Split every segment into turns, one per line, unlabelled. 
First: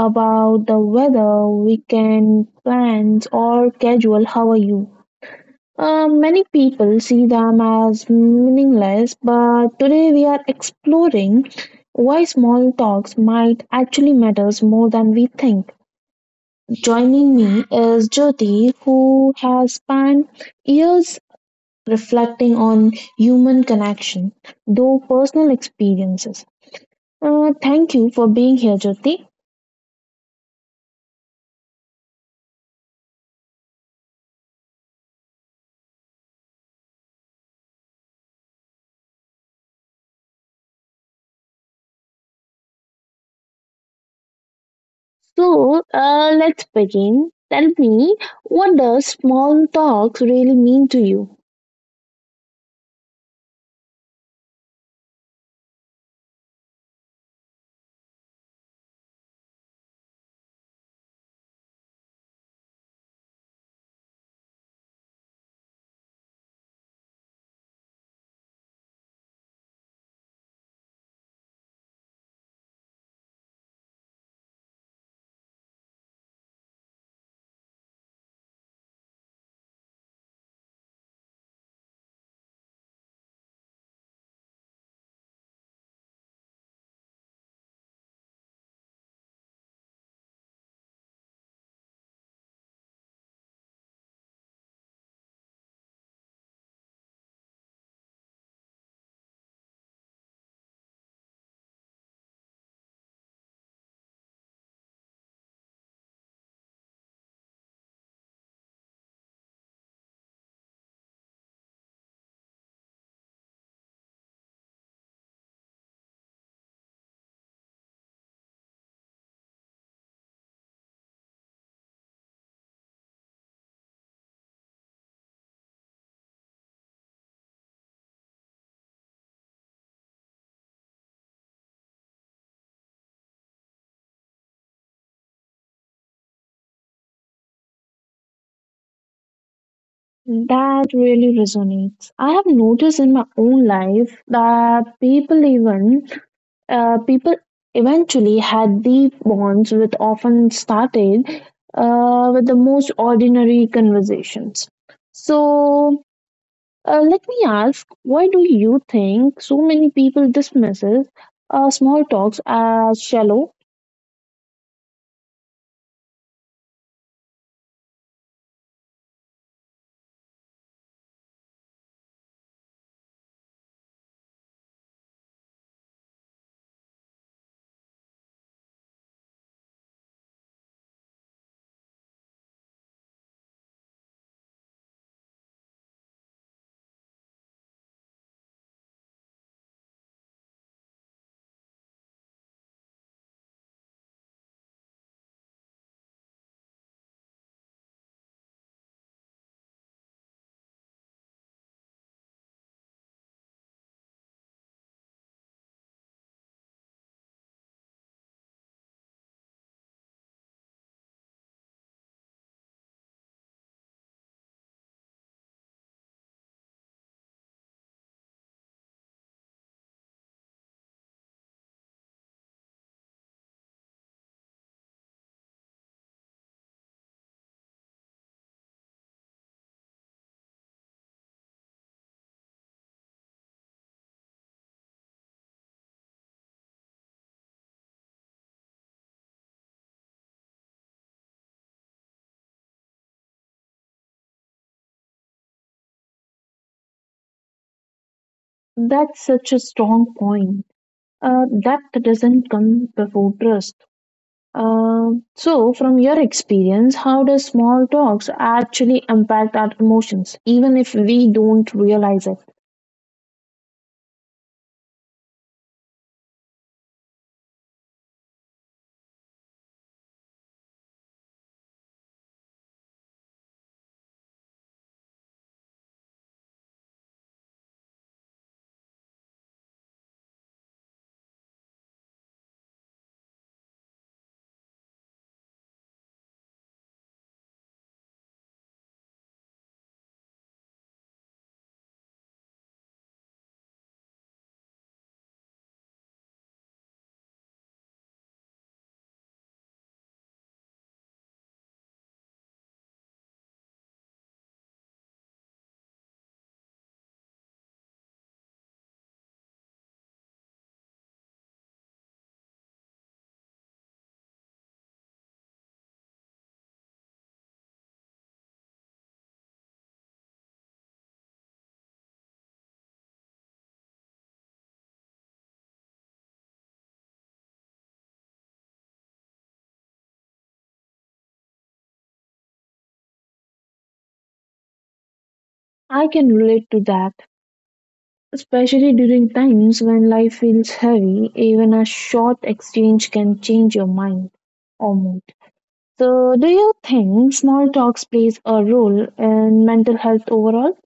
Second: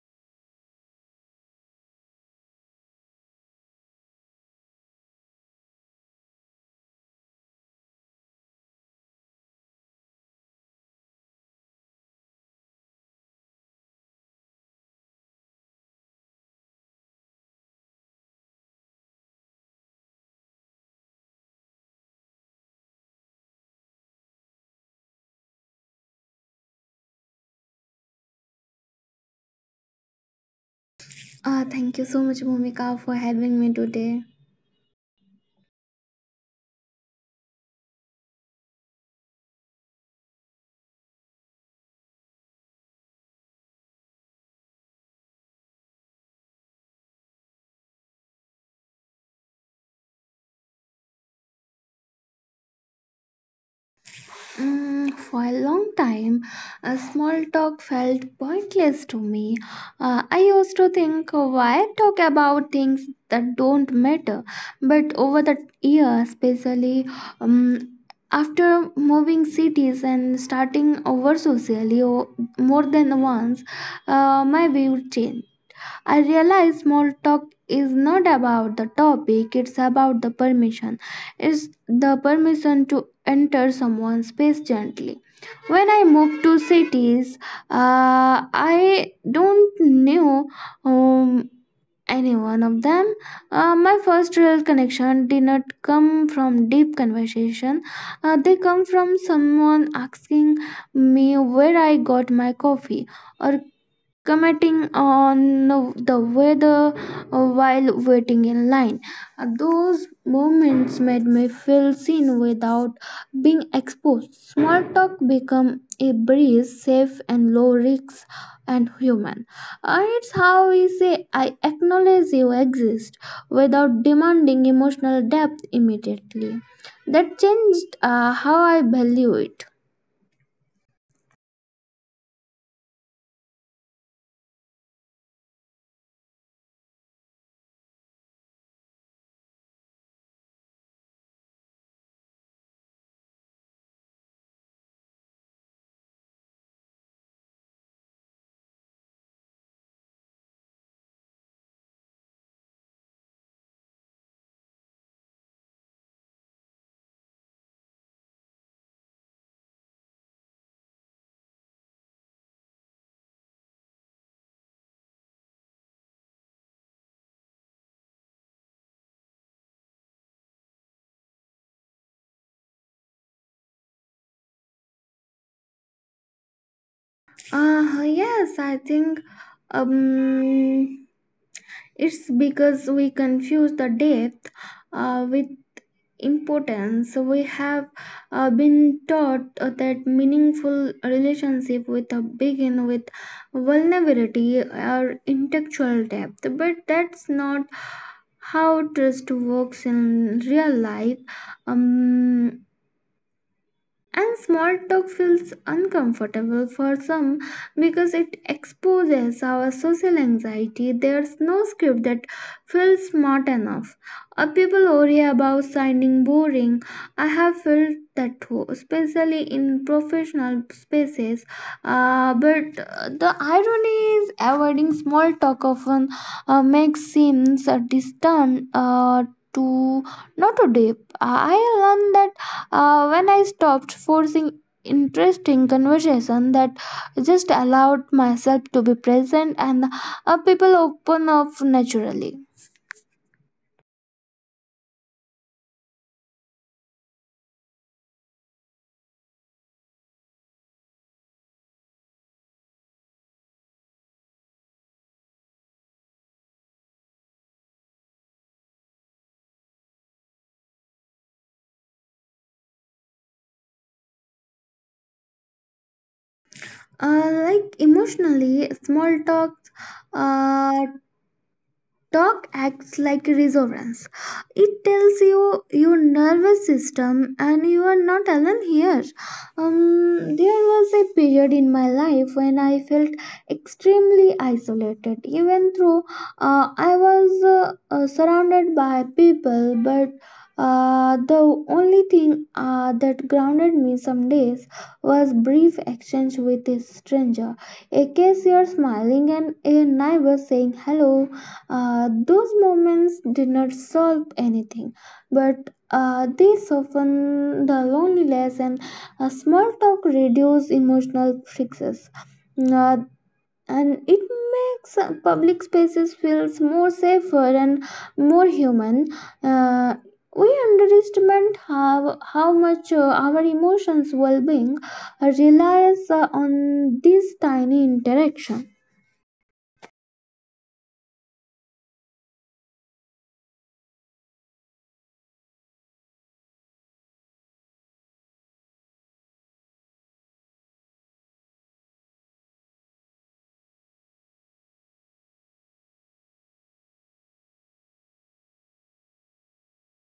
about the weather, weekend plans, or casual how are you? Many people see them as meaningless, but today we are exploring why small talks might actually matters more than we think. Joining me is Jyoti, who has spent years reflecting on human connection, though personal experiences. Thank you for being here, Jyoti.
Thank you so much, Bhumika, for having me today.
So let's begin. Tell me, what does small talks really mean to you?
For a long time, a small talk felt pointless to me. I used to think, why talk about things that don't matter? But over the years, especially um, after moving cities and starting over more than once, my view changed. I realize small talk is not about the topic, it's about the permission. It's the permission to enter someone's space gently. When I moved to cities, I don't knew um, any one of them. My first real connection did not come from deep conversation. They come from someone asking me where I got my coffee or commenting on the weather while waiting in line. Those moments made me feel seen without being exposed. Small talk become a breeze, safe and low risk and human. It's how we say I acknowledge you exist without demanding emotional depth immediately. That changed how I value it.
That really resonates. I have noticed in my own life that people even people eventually had deep bonds with often started with the most ordinary conversations. So let me ask, why do you think so many people dismisses small talks as shallow?
Yes, I think um it's because we confuse the depth with importance. We have been taught that meaningful relationship with a begin with vulnerability or intellectual depth, but that's not how trust works in real life. Um, and small talk feels uncomfortable for some because it exposes our social anxiety. There's no script that feels smart enough. Or people worry about sounding boring. I have felt that too, especially in professional spaces. But the irony is, avoiding small talk often makes seems distant to not too deep. I learned that when I stopped forcing interesting conversation that just allowed myself to be present and people open up naturally.
That's such a strong point. Depth doesn't come before trust. So, from your experience, how does small talks actually impact our emotions, even if we don't realize it?
Like emotionally small uh, Talk acts like a reassurance. It tells you your nervous system and you are not alone here. There was a period in my life when I felt extremely isolated, even though I was surrounded by people. But the only thing that grounded me some days was brief exchange with a stranger, a cashier smiling and a neighbor saying hello. Those moments did not solve anything, but they soften the loneliness and a small talk reduces emotional fixes. Uh, and it makes public spaces feels more safer and more human. Uh, we underestimate how much our emotions well-being relies on these tiny interactions.
I can relate to that, especially during times when life feels heavy. Even a short exchange can change your mind or mood. So, do you think small talks plays a role in mental health overall?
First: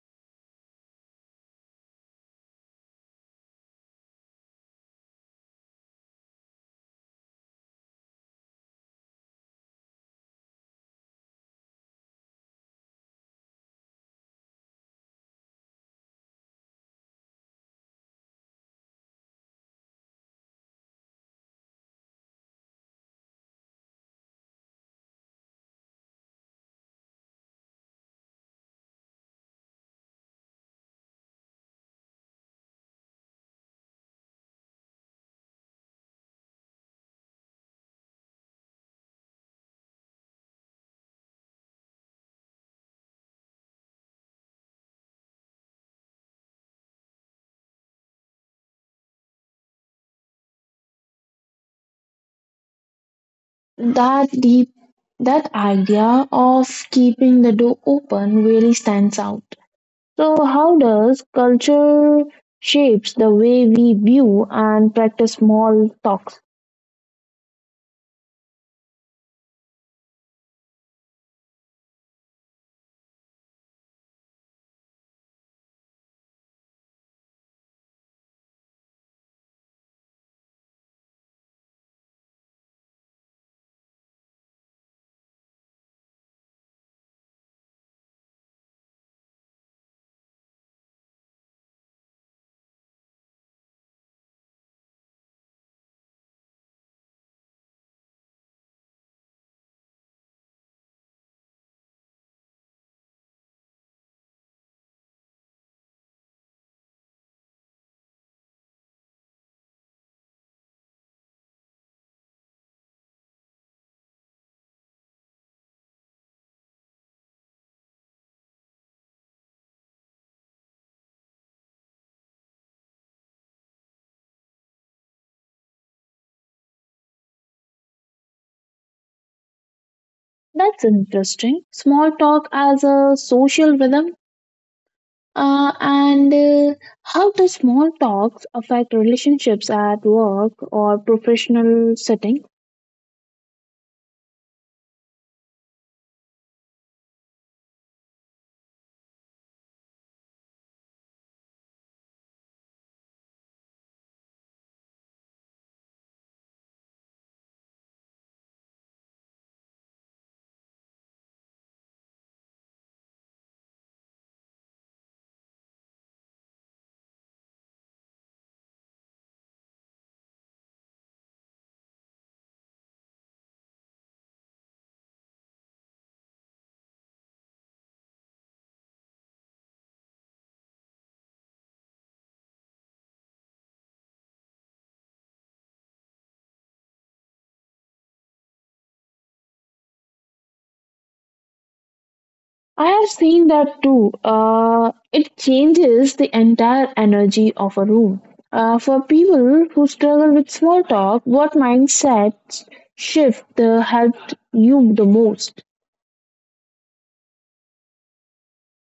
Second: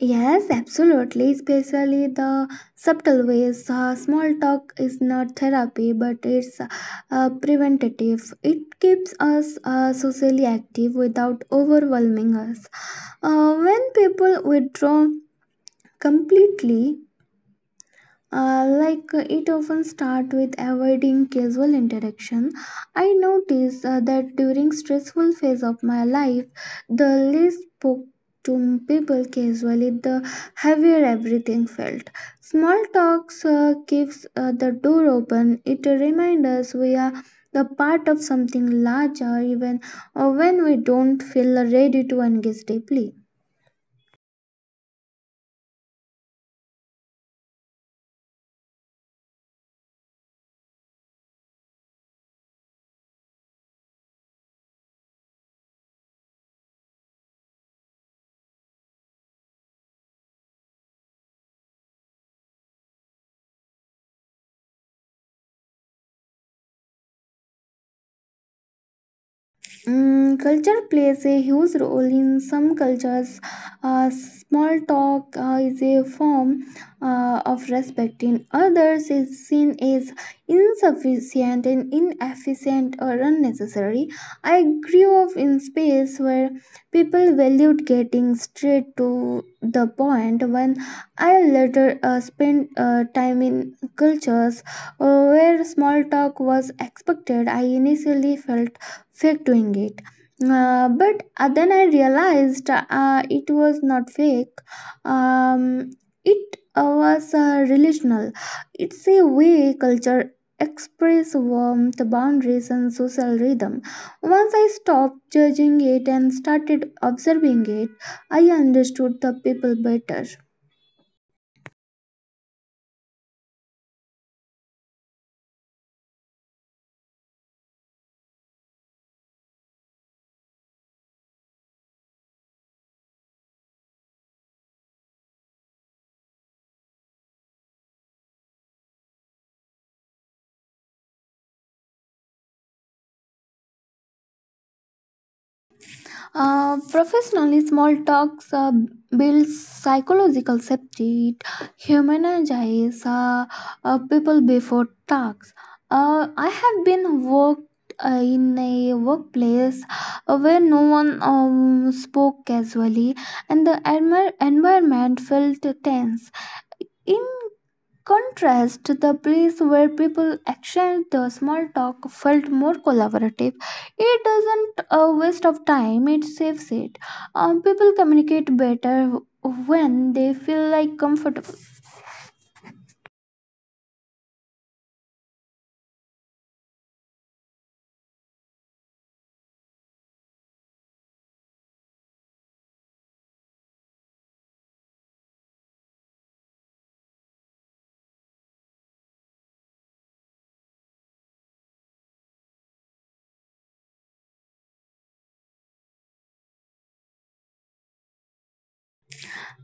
Yes, absolutely. Especially the subtle ways. Small talk is not therapy, but it's preventative. It keeps us socially active without overwhelming us. When people withdraw completely, it often start with avoiding casual interaction. I notice that during stressful phase of my life the least spoke to people casually the heavier everything felt. Small talks keeps the door open. It reminds us we are the part of something larger even when we don't feel ready to engage deeply.
That deep, that idea of keeping the door open really stands out. So how does culture shapes the way we view and practice small talks?
Mm, culture plays a huge role in some cultures. Small talk is a form of respect. In others, is seen as insufficient and inefficient or unnecessary. I grew up in space where people valued getting straight to the point. When I later spent time in cultures where small talk was expected, I initially felt fake doing it. But then I realized it was not fake. Um, it was relational. It's a way culture express warmth, boundaries, and social rhythm. Once I stopped judging it and started observing it, I understood the people better.
That's interesting. Small talk as a social rhythm. And how does small talks affect relationships at work or professional setting?
Professionally, small talks builds psychological safety. It humanizes people before talks. I have been worked in a workplace where no one spoke casually, and the environment felt tense. In contrast, the place where people exchange the small talk felt more collaborative. It doesn't a waste of time; it saves it. People communicate better when they feel like comfortable.
I have seen that too. It changes the entire energy of a room. For people who struggle with small talk, what mindset shift helped you the most?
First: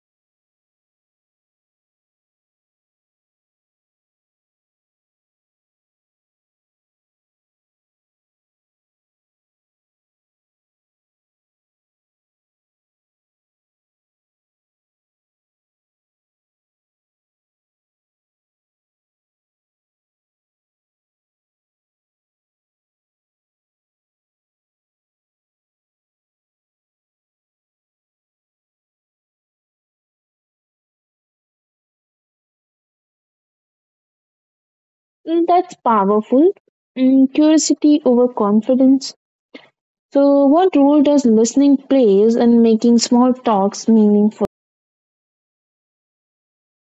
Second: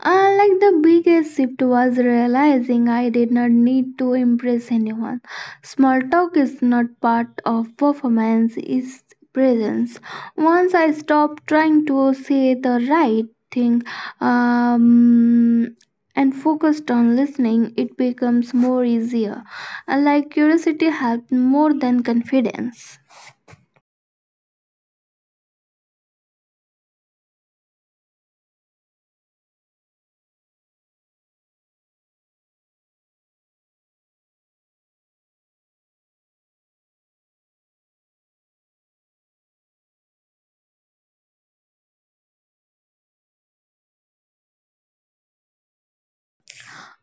Like the biggest shift was realizing I did not need to impress anyone. Small talk is not part of performance, it's presence. Once I stopped trying to say the right thing um, and focused on listening, it becomes more easier. Like curiosity helped more than confidence.
Mm, that's powerful. Mm, curiosity over confidence. So, what role does listening plays in making small talks meaningful?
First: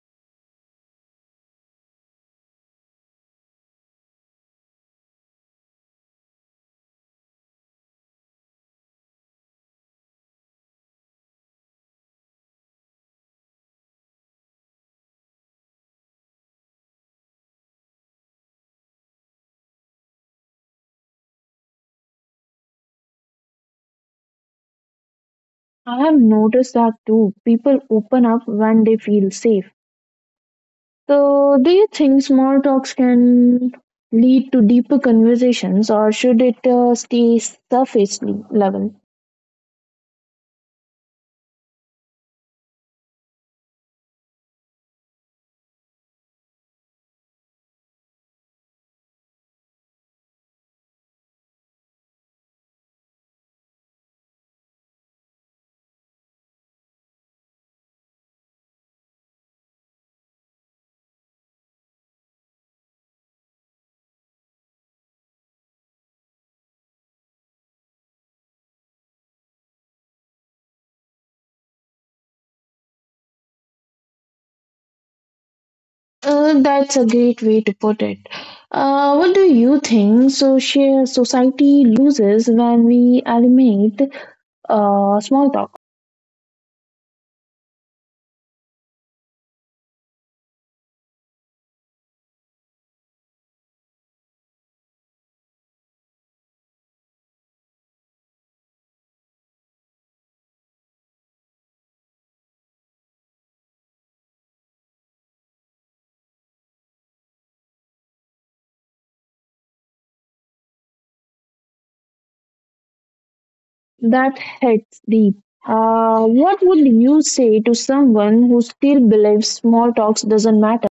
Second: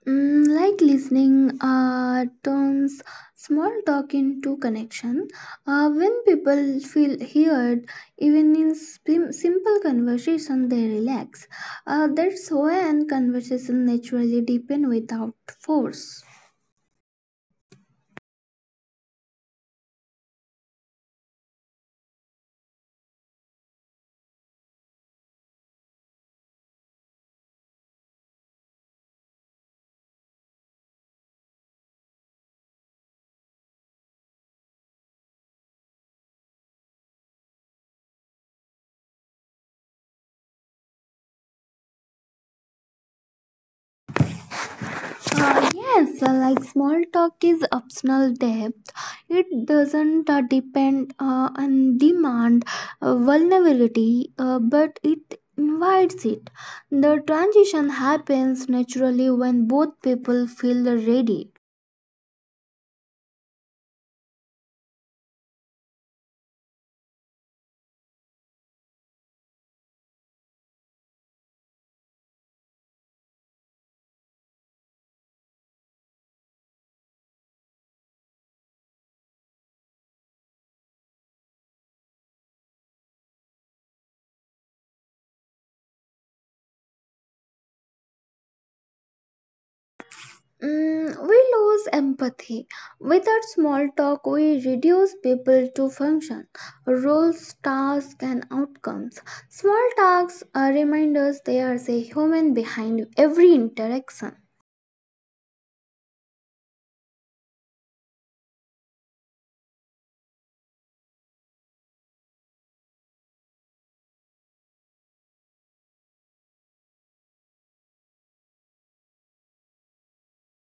Mm, like listening turns small talk into connection. When people feel heard, even in simple conversation, they relax. That's when conversation naturally deepen without force.
I have noticed that too. People open up when they feel safe. So, do you think small talks can lead to deeper conversations or should it stay surface level?
Yes, like small talk is optional depth. It doesn't depend on demand vulnerability, but it invites it. The transition happens naturally when both people feel ready.
That's a great way to put it. What do you think society loses when we eliminate small talk?
Mm, we lose empathy. Without small talk, we reduce people to function, roles, tasks, and outcomes. Small talks remind us there is a human behind every interaction.
That hits deep. What would you say to someone who still believes small talks doesn't matter?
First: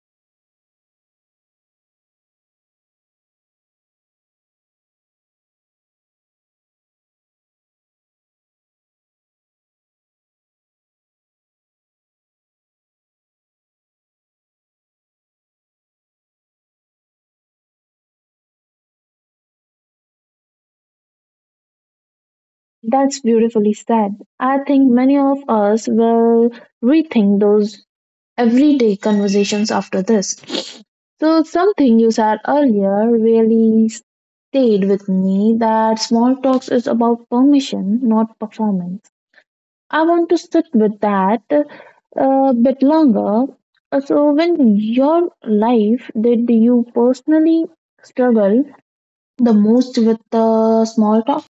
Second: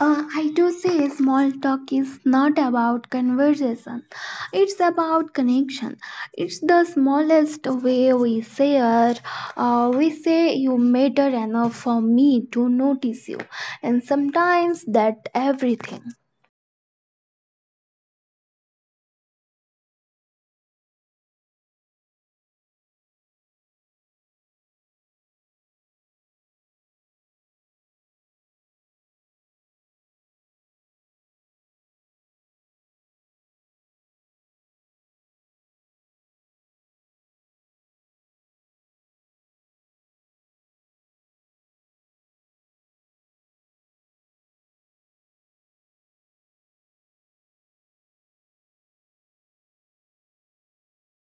I do say small talk is not about conversation. It's about connection. It's the smallest way we share. We say you matter enough for me to notice you, and sometimes that everything.
That's beautifully said. I think many of us will rethink those everyday conversations after this. So, something you said earlier really stayed with me that small talks is about permission, not performance. I want to sit with that a bit longer. So, when your life did you personally struggle the most with the small talk?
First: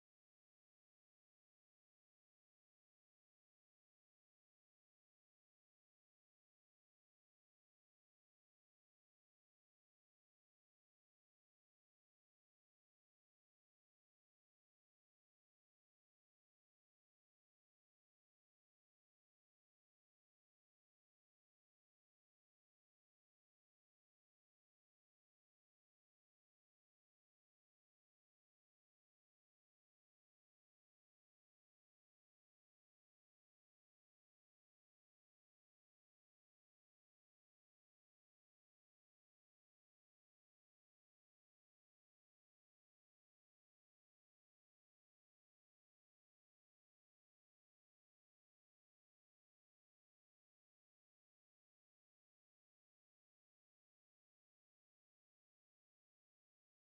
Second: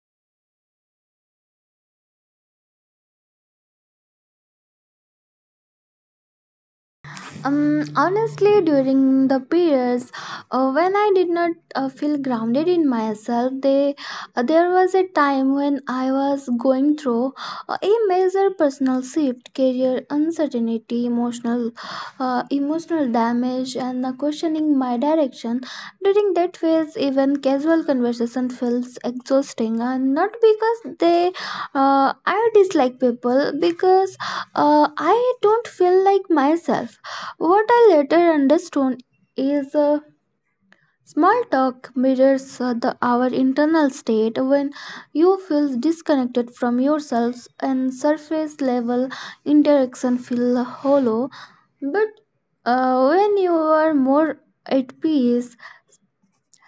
Honestly, during the periods when I did not feel grounded in myself, there was a time when I was going through a major personal shift, career uncertainty, emotional damage, challenge and questioning my direction. During that phase, even casual conversation feels exhausting, and not because they I dislike people, because I don't feel like myself. What I later understood is. Small talk mirrors our internal state when you feel disconnected from yourself and surface level interaction feel hollow, but when you are more at peace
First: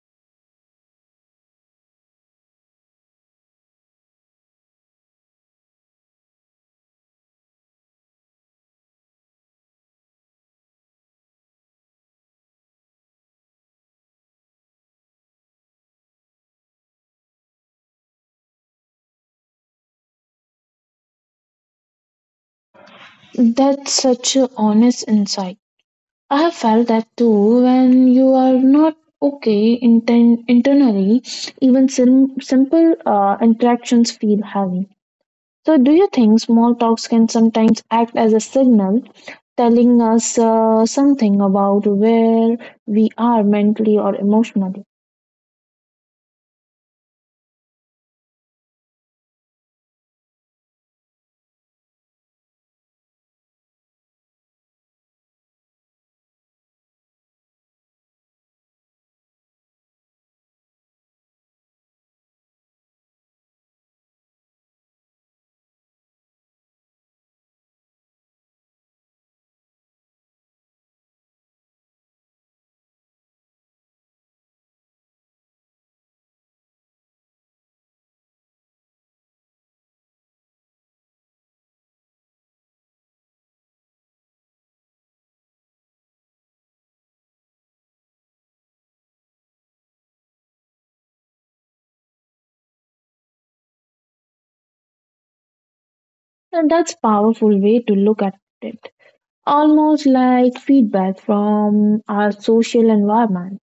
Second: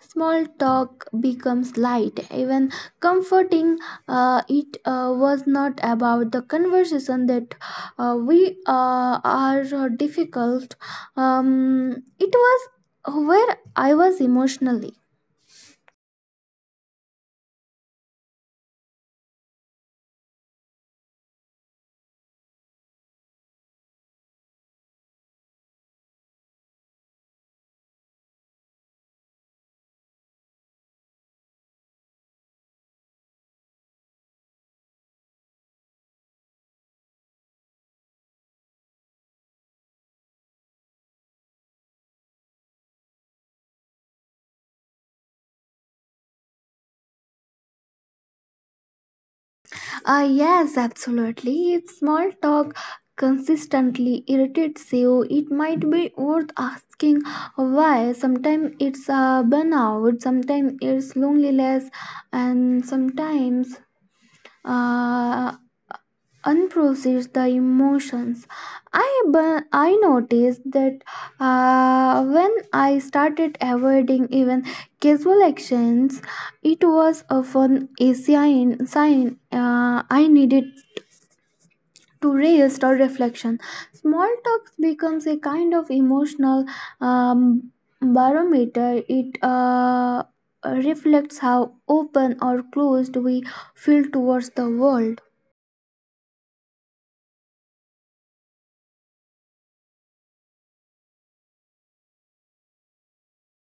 small talk becomes light, even comforting. It was not about the conversation that we are difficult, it was where I was emotionally.
That's such a honest insight. I have felt that too when you are not okay internally, even simple interactions feel heavy. So, do you think small talks can sometimes act as a signal telling us something about where we are mentally or emotionally?
Yes, absolutely. If small talk consistently irritates you, it might be worth asking why. Sometimes it's a burnout, sometimes it's loneliness, and sometimes uh, unprocessed the emotions. I noticed that when I started avoiding even casual actions, it was often a sign I needed to rest or reflection. Small talk becomes a kind of emotional um, barometer. It reflects how open or closed we feel towards the world.
And that's powerful way to look at it. Almost like feedback from our social environment.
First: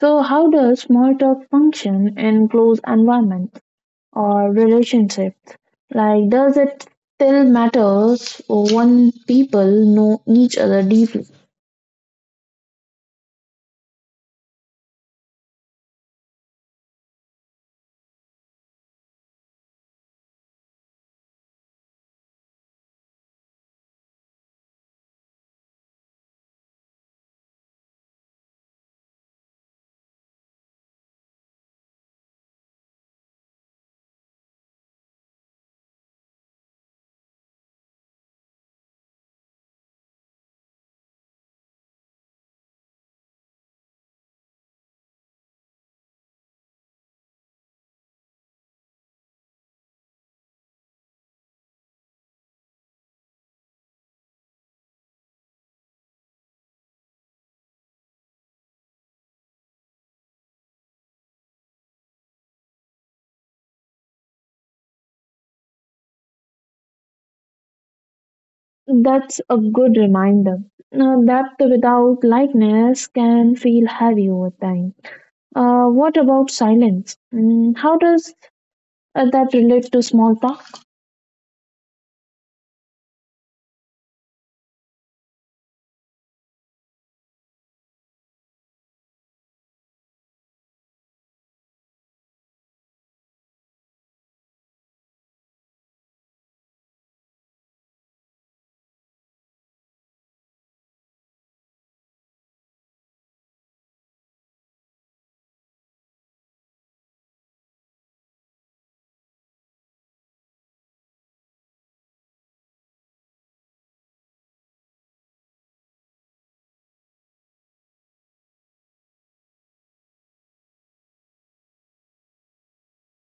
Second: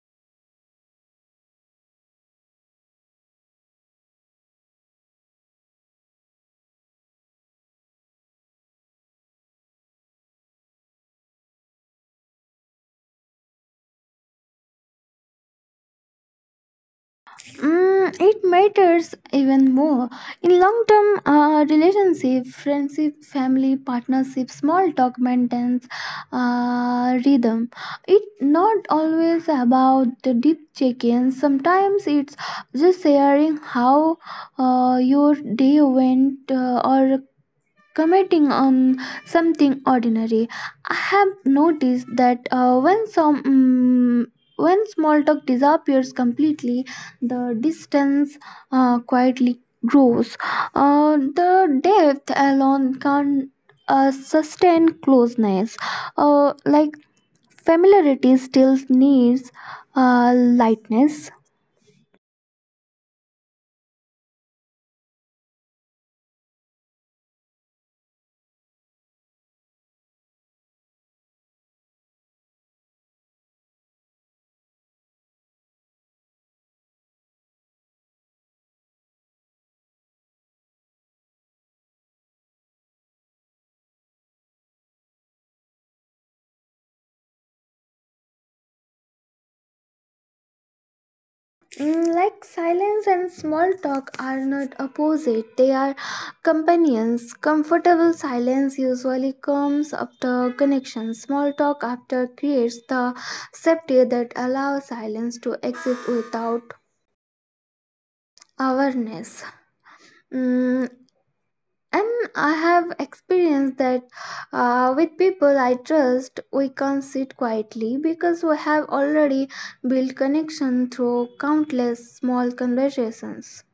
So, how does small talk function in closed environment? Or relationship? Like, does it still matters when people know each other deeply?
Mm, it matters even more in long-term relationship, friendship, family, partnership, small talk maintenance, rhythm. It not always about the deep check-ins. Sometimes it's just sharing how your day went or commenting on something ordinary. I have noticed that when some mm, when small talk disappears completely, the distance quietly grows. The depth alone can't sustain closeness. Like familiarity still needs lightness.
That's a good reminder. Depth without likeness can feel heavy over time. What about silence? Mm, how does that relate to small talk?
Mm, like silence and small talk are not opposite, they are companions. Comfortable silence usually comes after connection. Small talk after creates the safety that allows silence to exist without awareness. Mm, and I have experienced that with people I trust, we can sit quietly because we have already built connection through countless small conversations.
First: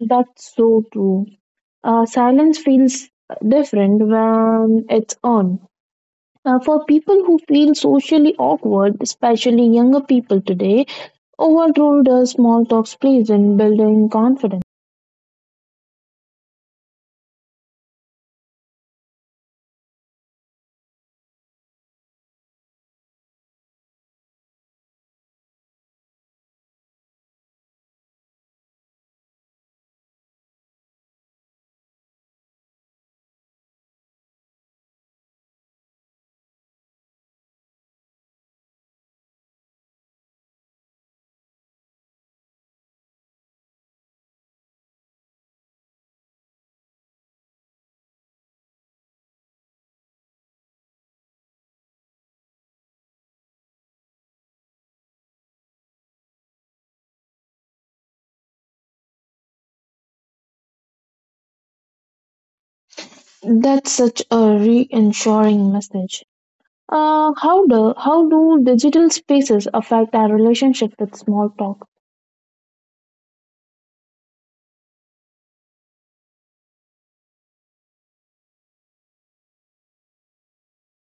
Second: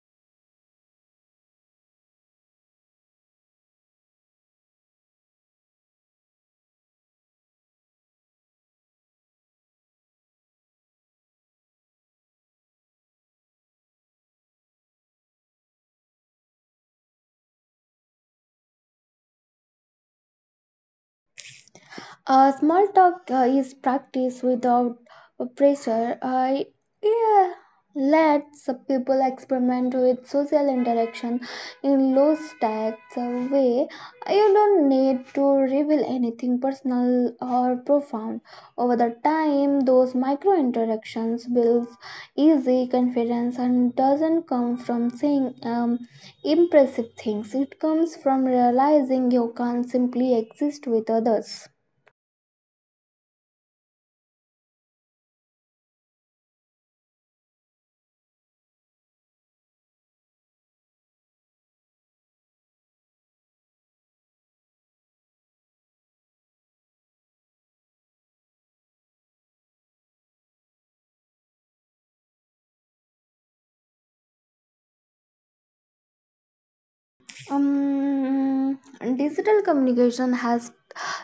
That's so true. Silence feels different when it's on. For people who feel socially awkward, especially younger people today, Overruled her small talks please in building confidence.
Small talk is practice without pressure. I yeah, lets people experiment with social interaction in low stakes way. You don't need to reveal anything personal or profound. Over the time, those micro interactions builds easy confidence and doesn't come from saying impressive things. It comes from realizing you can't simply exist with others.
That's such a reassuring message. How do digital spaces affect our relationship with small talk?
Um, Digital communication has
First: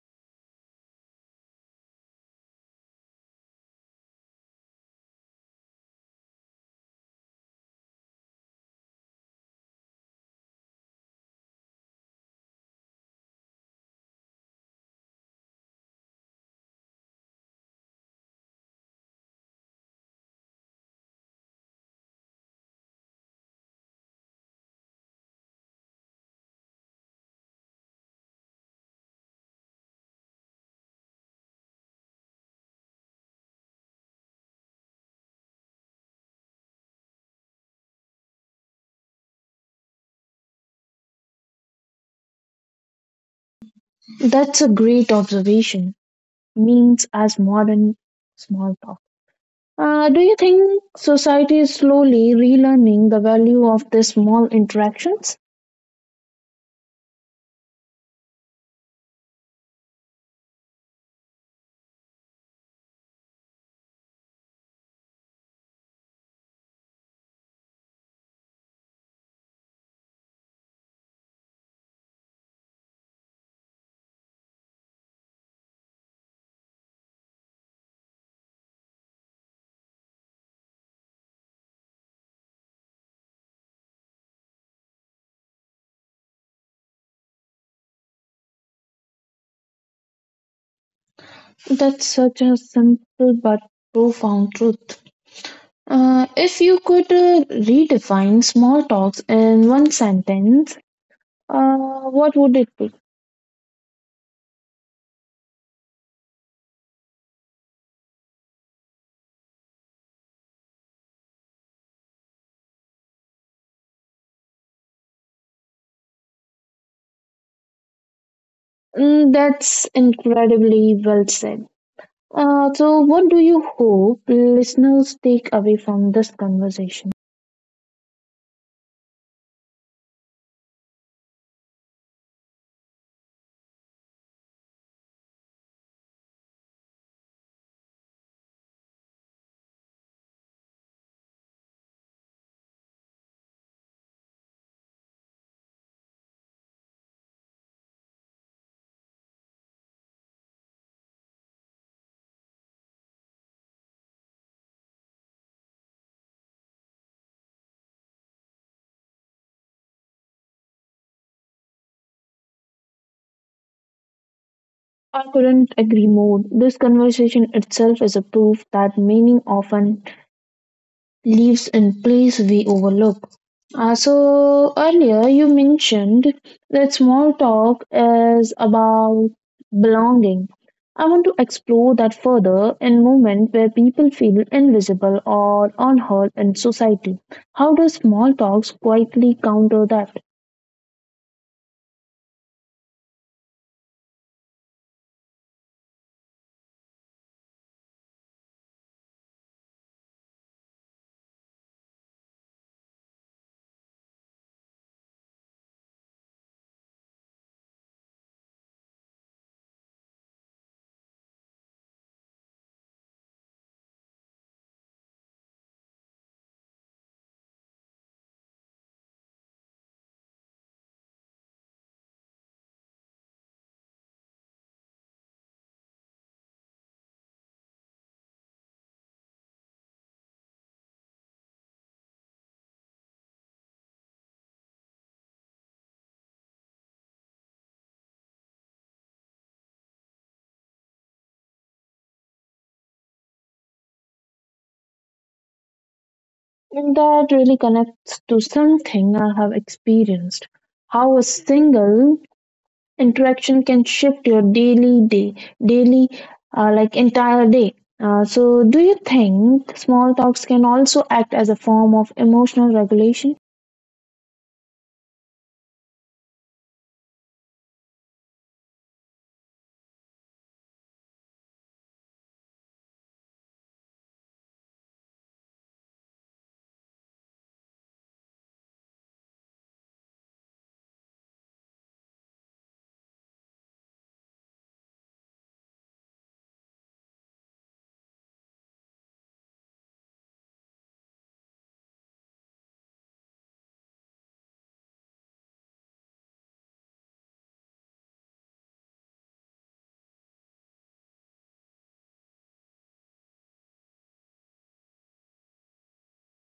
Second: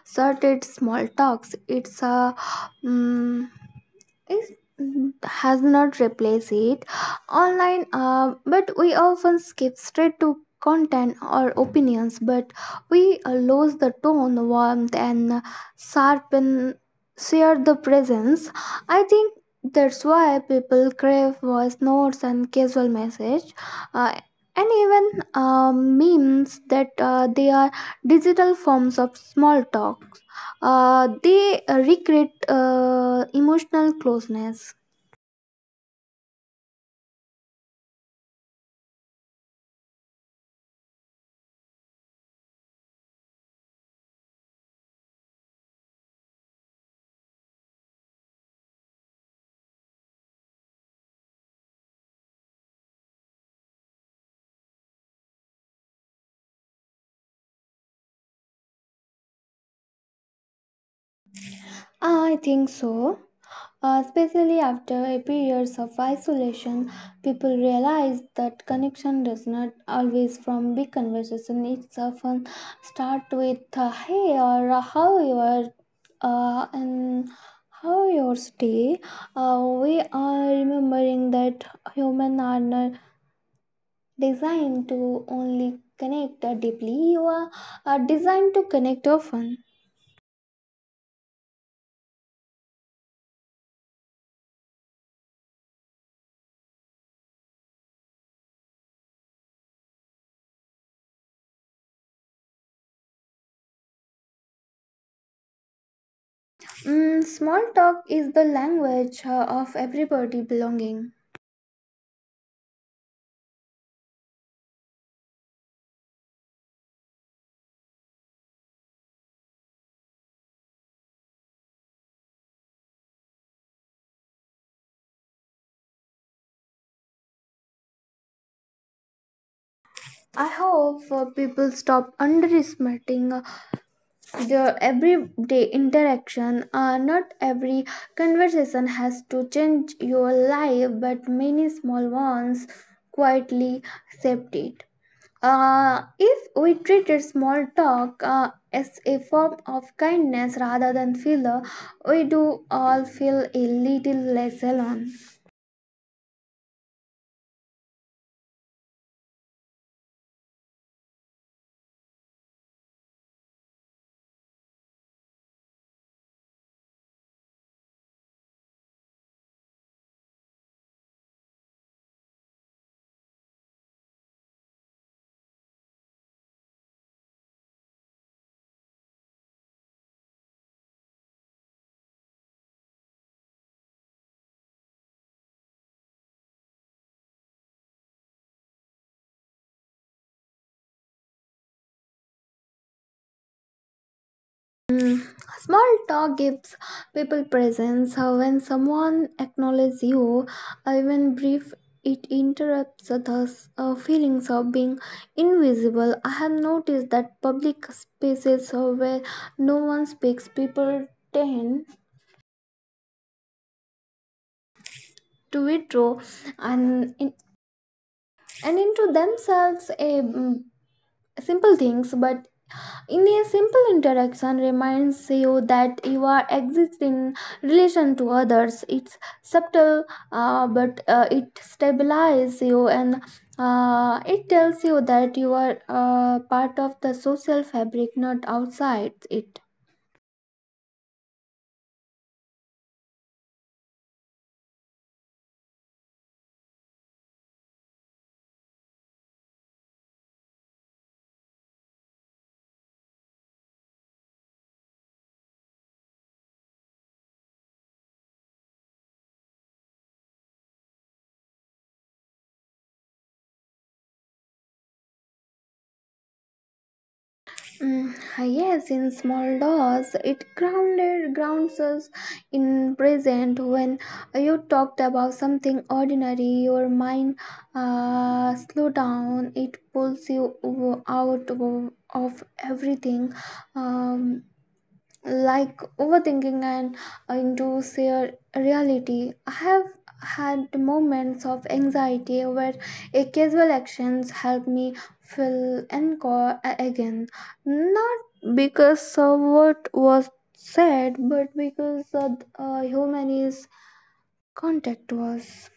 started small talks. It's a um, is has not replaced it online, but we often skip straight to content or opinions, but we lose the tone warmth and sharpen share the presence. I think that's why people crave voice notes and casual message uh, and even memes that they are digital forms of small talk. They recreate emotional closeness.
That's a great observation. Means as modern small talk. Do you think society is slowly relearning the value of these small interactions?
I think so. Especially after a periods of isolation, people realize that connection does not always from big conversation. It's often start with "Hey" or "How you are," and "How your day." Uh, we are remembering that human are not designed to only connect deeply. You are designed to connect often.
That's such a simple but profound truth. If you could redefine small talks in one sentence, uh, what would it be?
Mm, small talk is the language of everybody belonging.
Mm, that's incredibly well said. So, what do you hope listeners take away from this conversation?
I hope people stop underestimating their everyday interaction. Not every conversation has to change your life, but many small ones quietly accept it. If we treated small talk as a form of kindness rather than filler, we do all feel a little less alone.
I couldn't agree more. This conversation itself is a proof that meaning often leaves in place we overlook. So earlier you mentioned that small talk is about belonging. I want to explore that further in moment where people feel invisible or unheard in society. How does small talks quietly counter that?
Mm. Small talk gives people presence. When someone acknowledges you, even brief, it interrupts the feelings of being invisible. I have noticed that public spaces where no one speaks, people tend to withdraw and in. And into themselves. A mm, simple things, but in a simple interaction reminds you that you are exist in relation to others. It's subtle, but it stabilizes you, and it tells you that you are part of the social fabric, not outside it.
And that really connects to something I have experienced. How a single interaction can shift your daily day daily like entire day so do you think small talks can also act as a form of emotional regulation?
Mm, yes, in small doses, it grounded grounds us in present. When you talked about something ordinary, your mind slow down. It pulls you out of everything, um, like overthinking, and into sheer reality. I have had moments of anxiety where a casual actions help me feel anchor again. Not because of what was said, but because of, human is contact was.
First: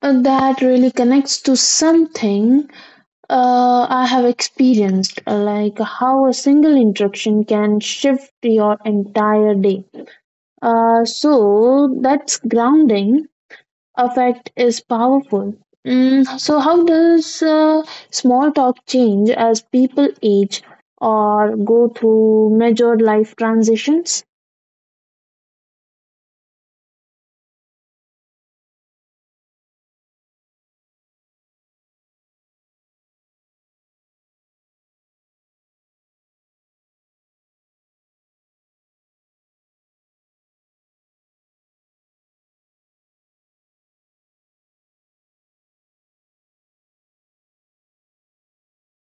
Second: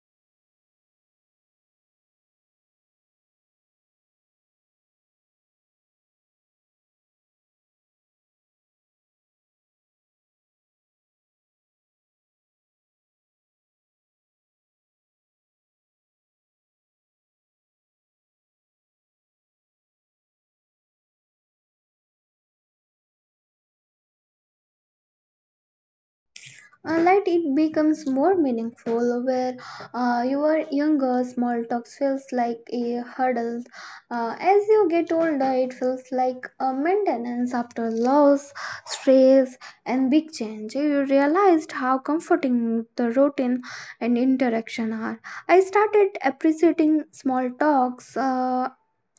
That really connects to something I have experienced like how a single interaction can shift your entire day so that's grounding affect is powerful. Mm, so, how does small talk change as people age or go through major life transitions?
Like it becomes more meaningful where your younger small talks feels like a hurdle. As you get older it feels like a maintenance. After loss, stress and big change, you realized how comforting the routine and interaction are. I started appreciating small talks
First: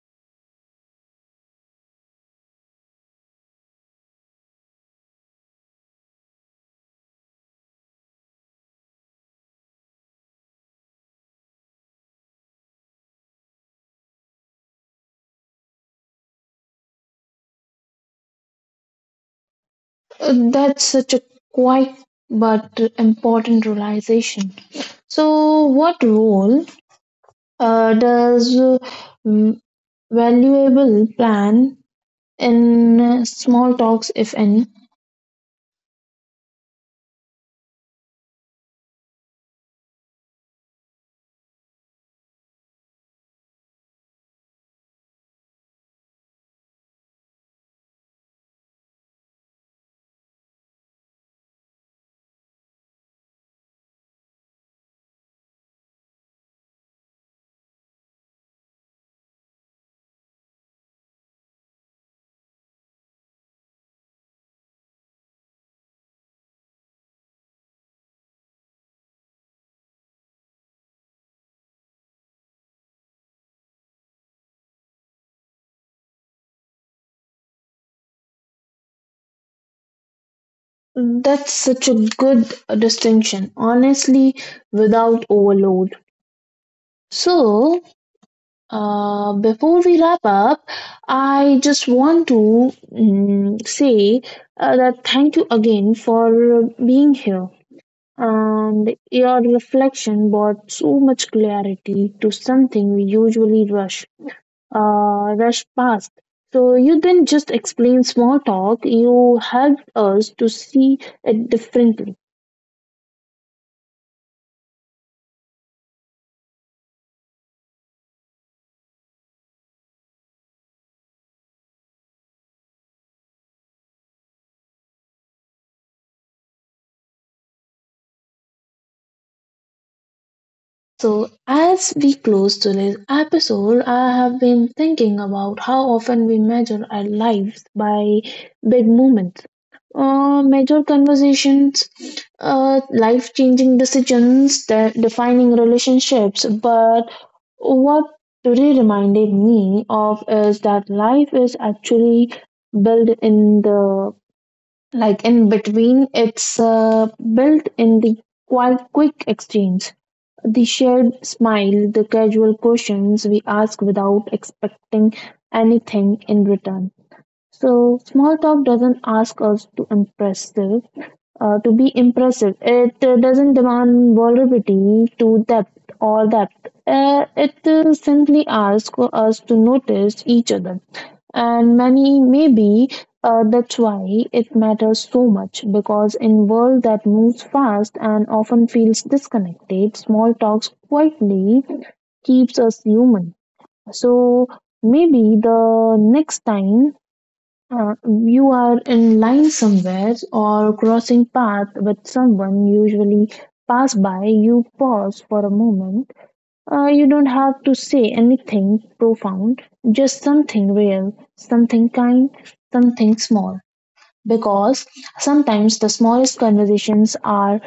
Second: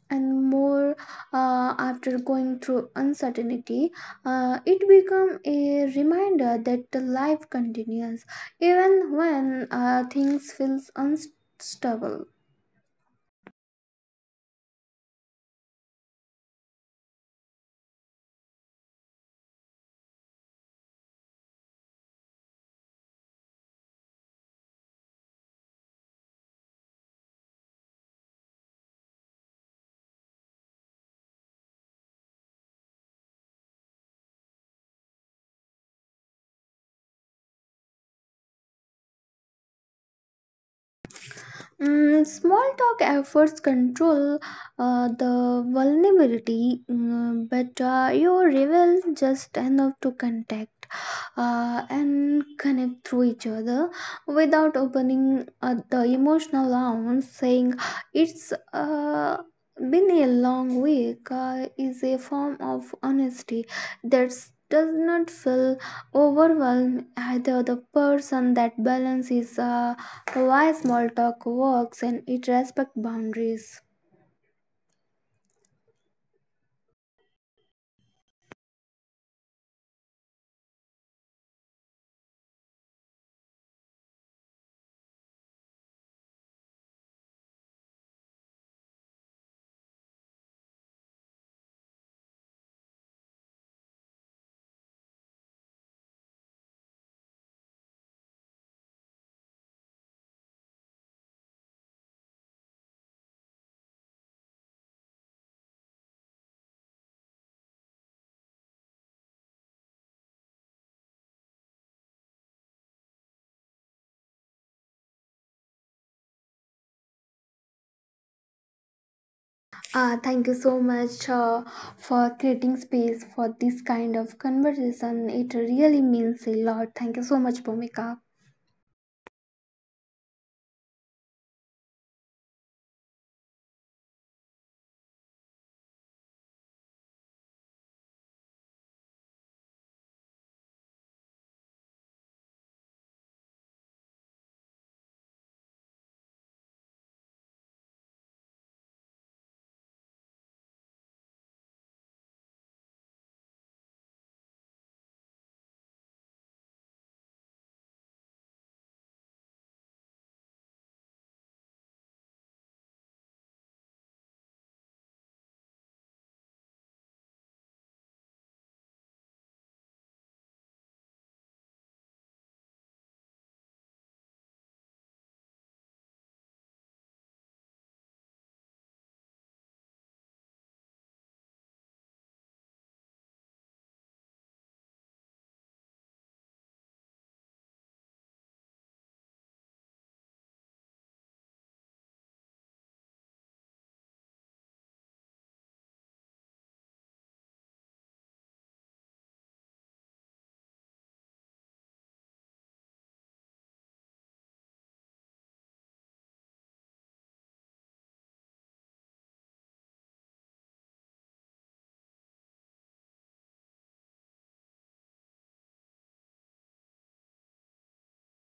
and more after going through uncertainty. It become a reminder that the life continues even when things feels unstable.
That's such a quite but important realization. So, what role does mm, valuable plan in small talks, if any?
Mm, small talk efforts control the vulnerability, mm, but you reveal just enough to contact and connect through each other without opening the emotional wound. Saying it's been a long week is a form of honesty that does not feel overwhelmed either the person. That balance is why small talk works and it respects boundaries.
That's such a good distinction. Honestly, without overload. So, before we wrap up, I just want to say that thank you again for being here. And your reflection brought so much clarity to something we usually rush past. So you didn't just explain small talk; you helped us to see it differently.
Thank you so much for creating space for this kind of conversation. It really means a lot. Thank you so much, Bhumika.
So, as we close today's episode, I have been thinking about how often we measure our lives by big moments, major conversations, life changing decisions, defining relationships. But what today reminded me of is that life is actually built in the like in between, it's built in the quite quick exchange, the shared smile, the casual questions we ask without expecting anything in return. So, small talk doesn't ask us to impress, to be impressive. It doesn't demand vulnerability to depth or depth. It simply asks us to notice each other. And many, maybe that's why it matters so much because in world that moves fast and often feels disconnected, small talks quietly keeps us human. So maybe the next time uh, you are in line somewhere or crossing path with someone usually pass by you pause for a moment, you don't have to say anything profound, just something real, something kind, something small, because sometimes the smallest conversations are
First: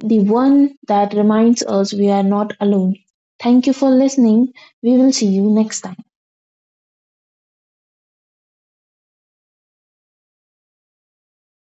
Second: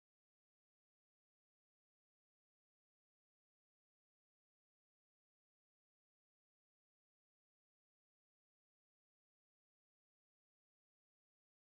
the one that reminds us we are not alone. Thank you for listening. We will see you next time.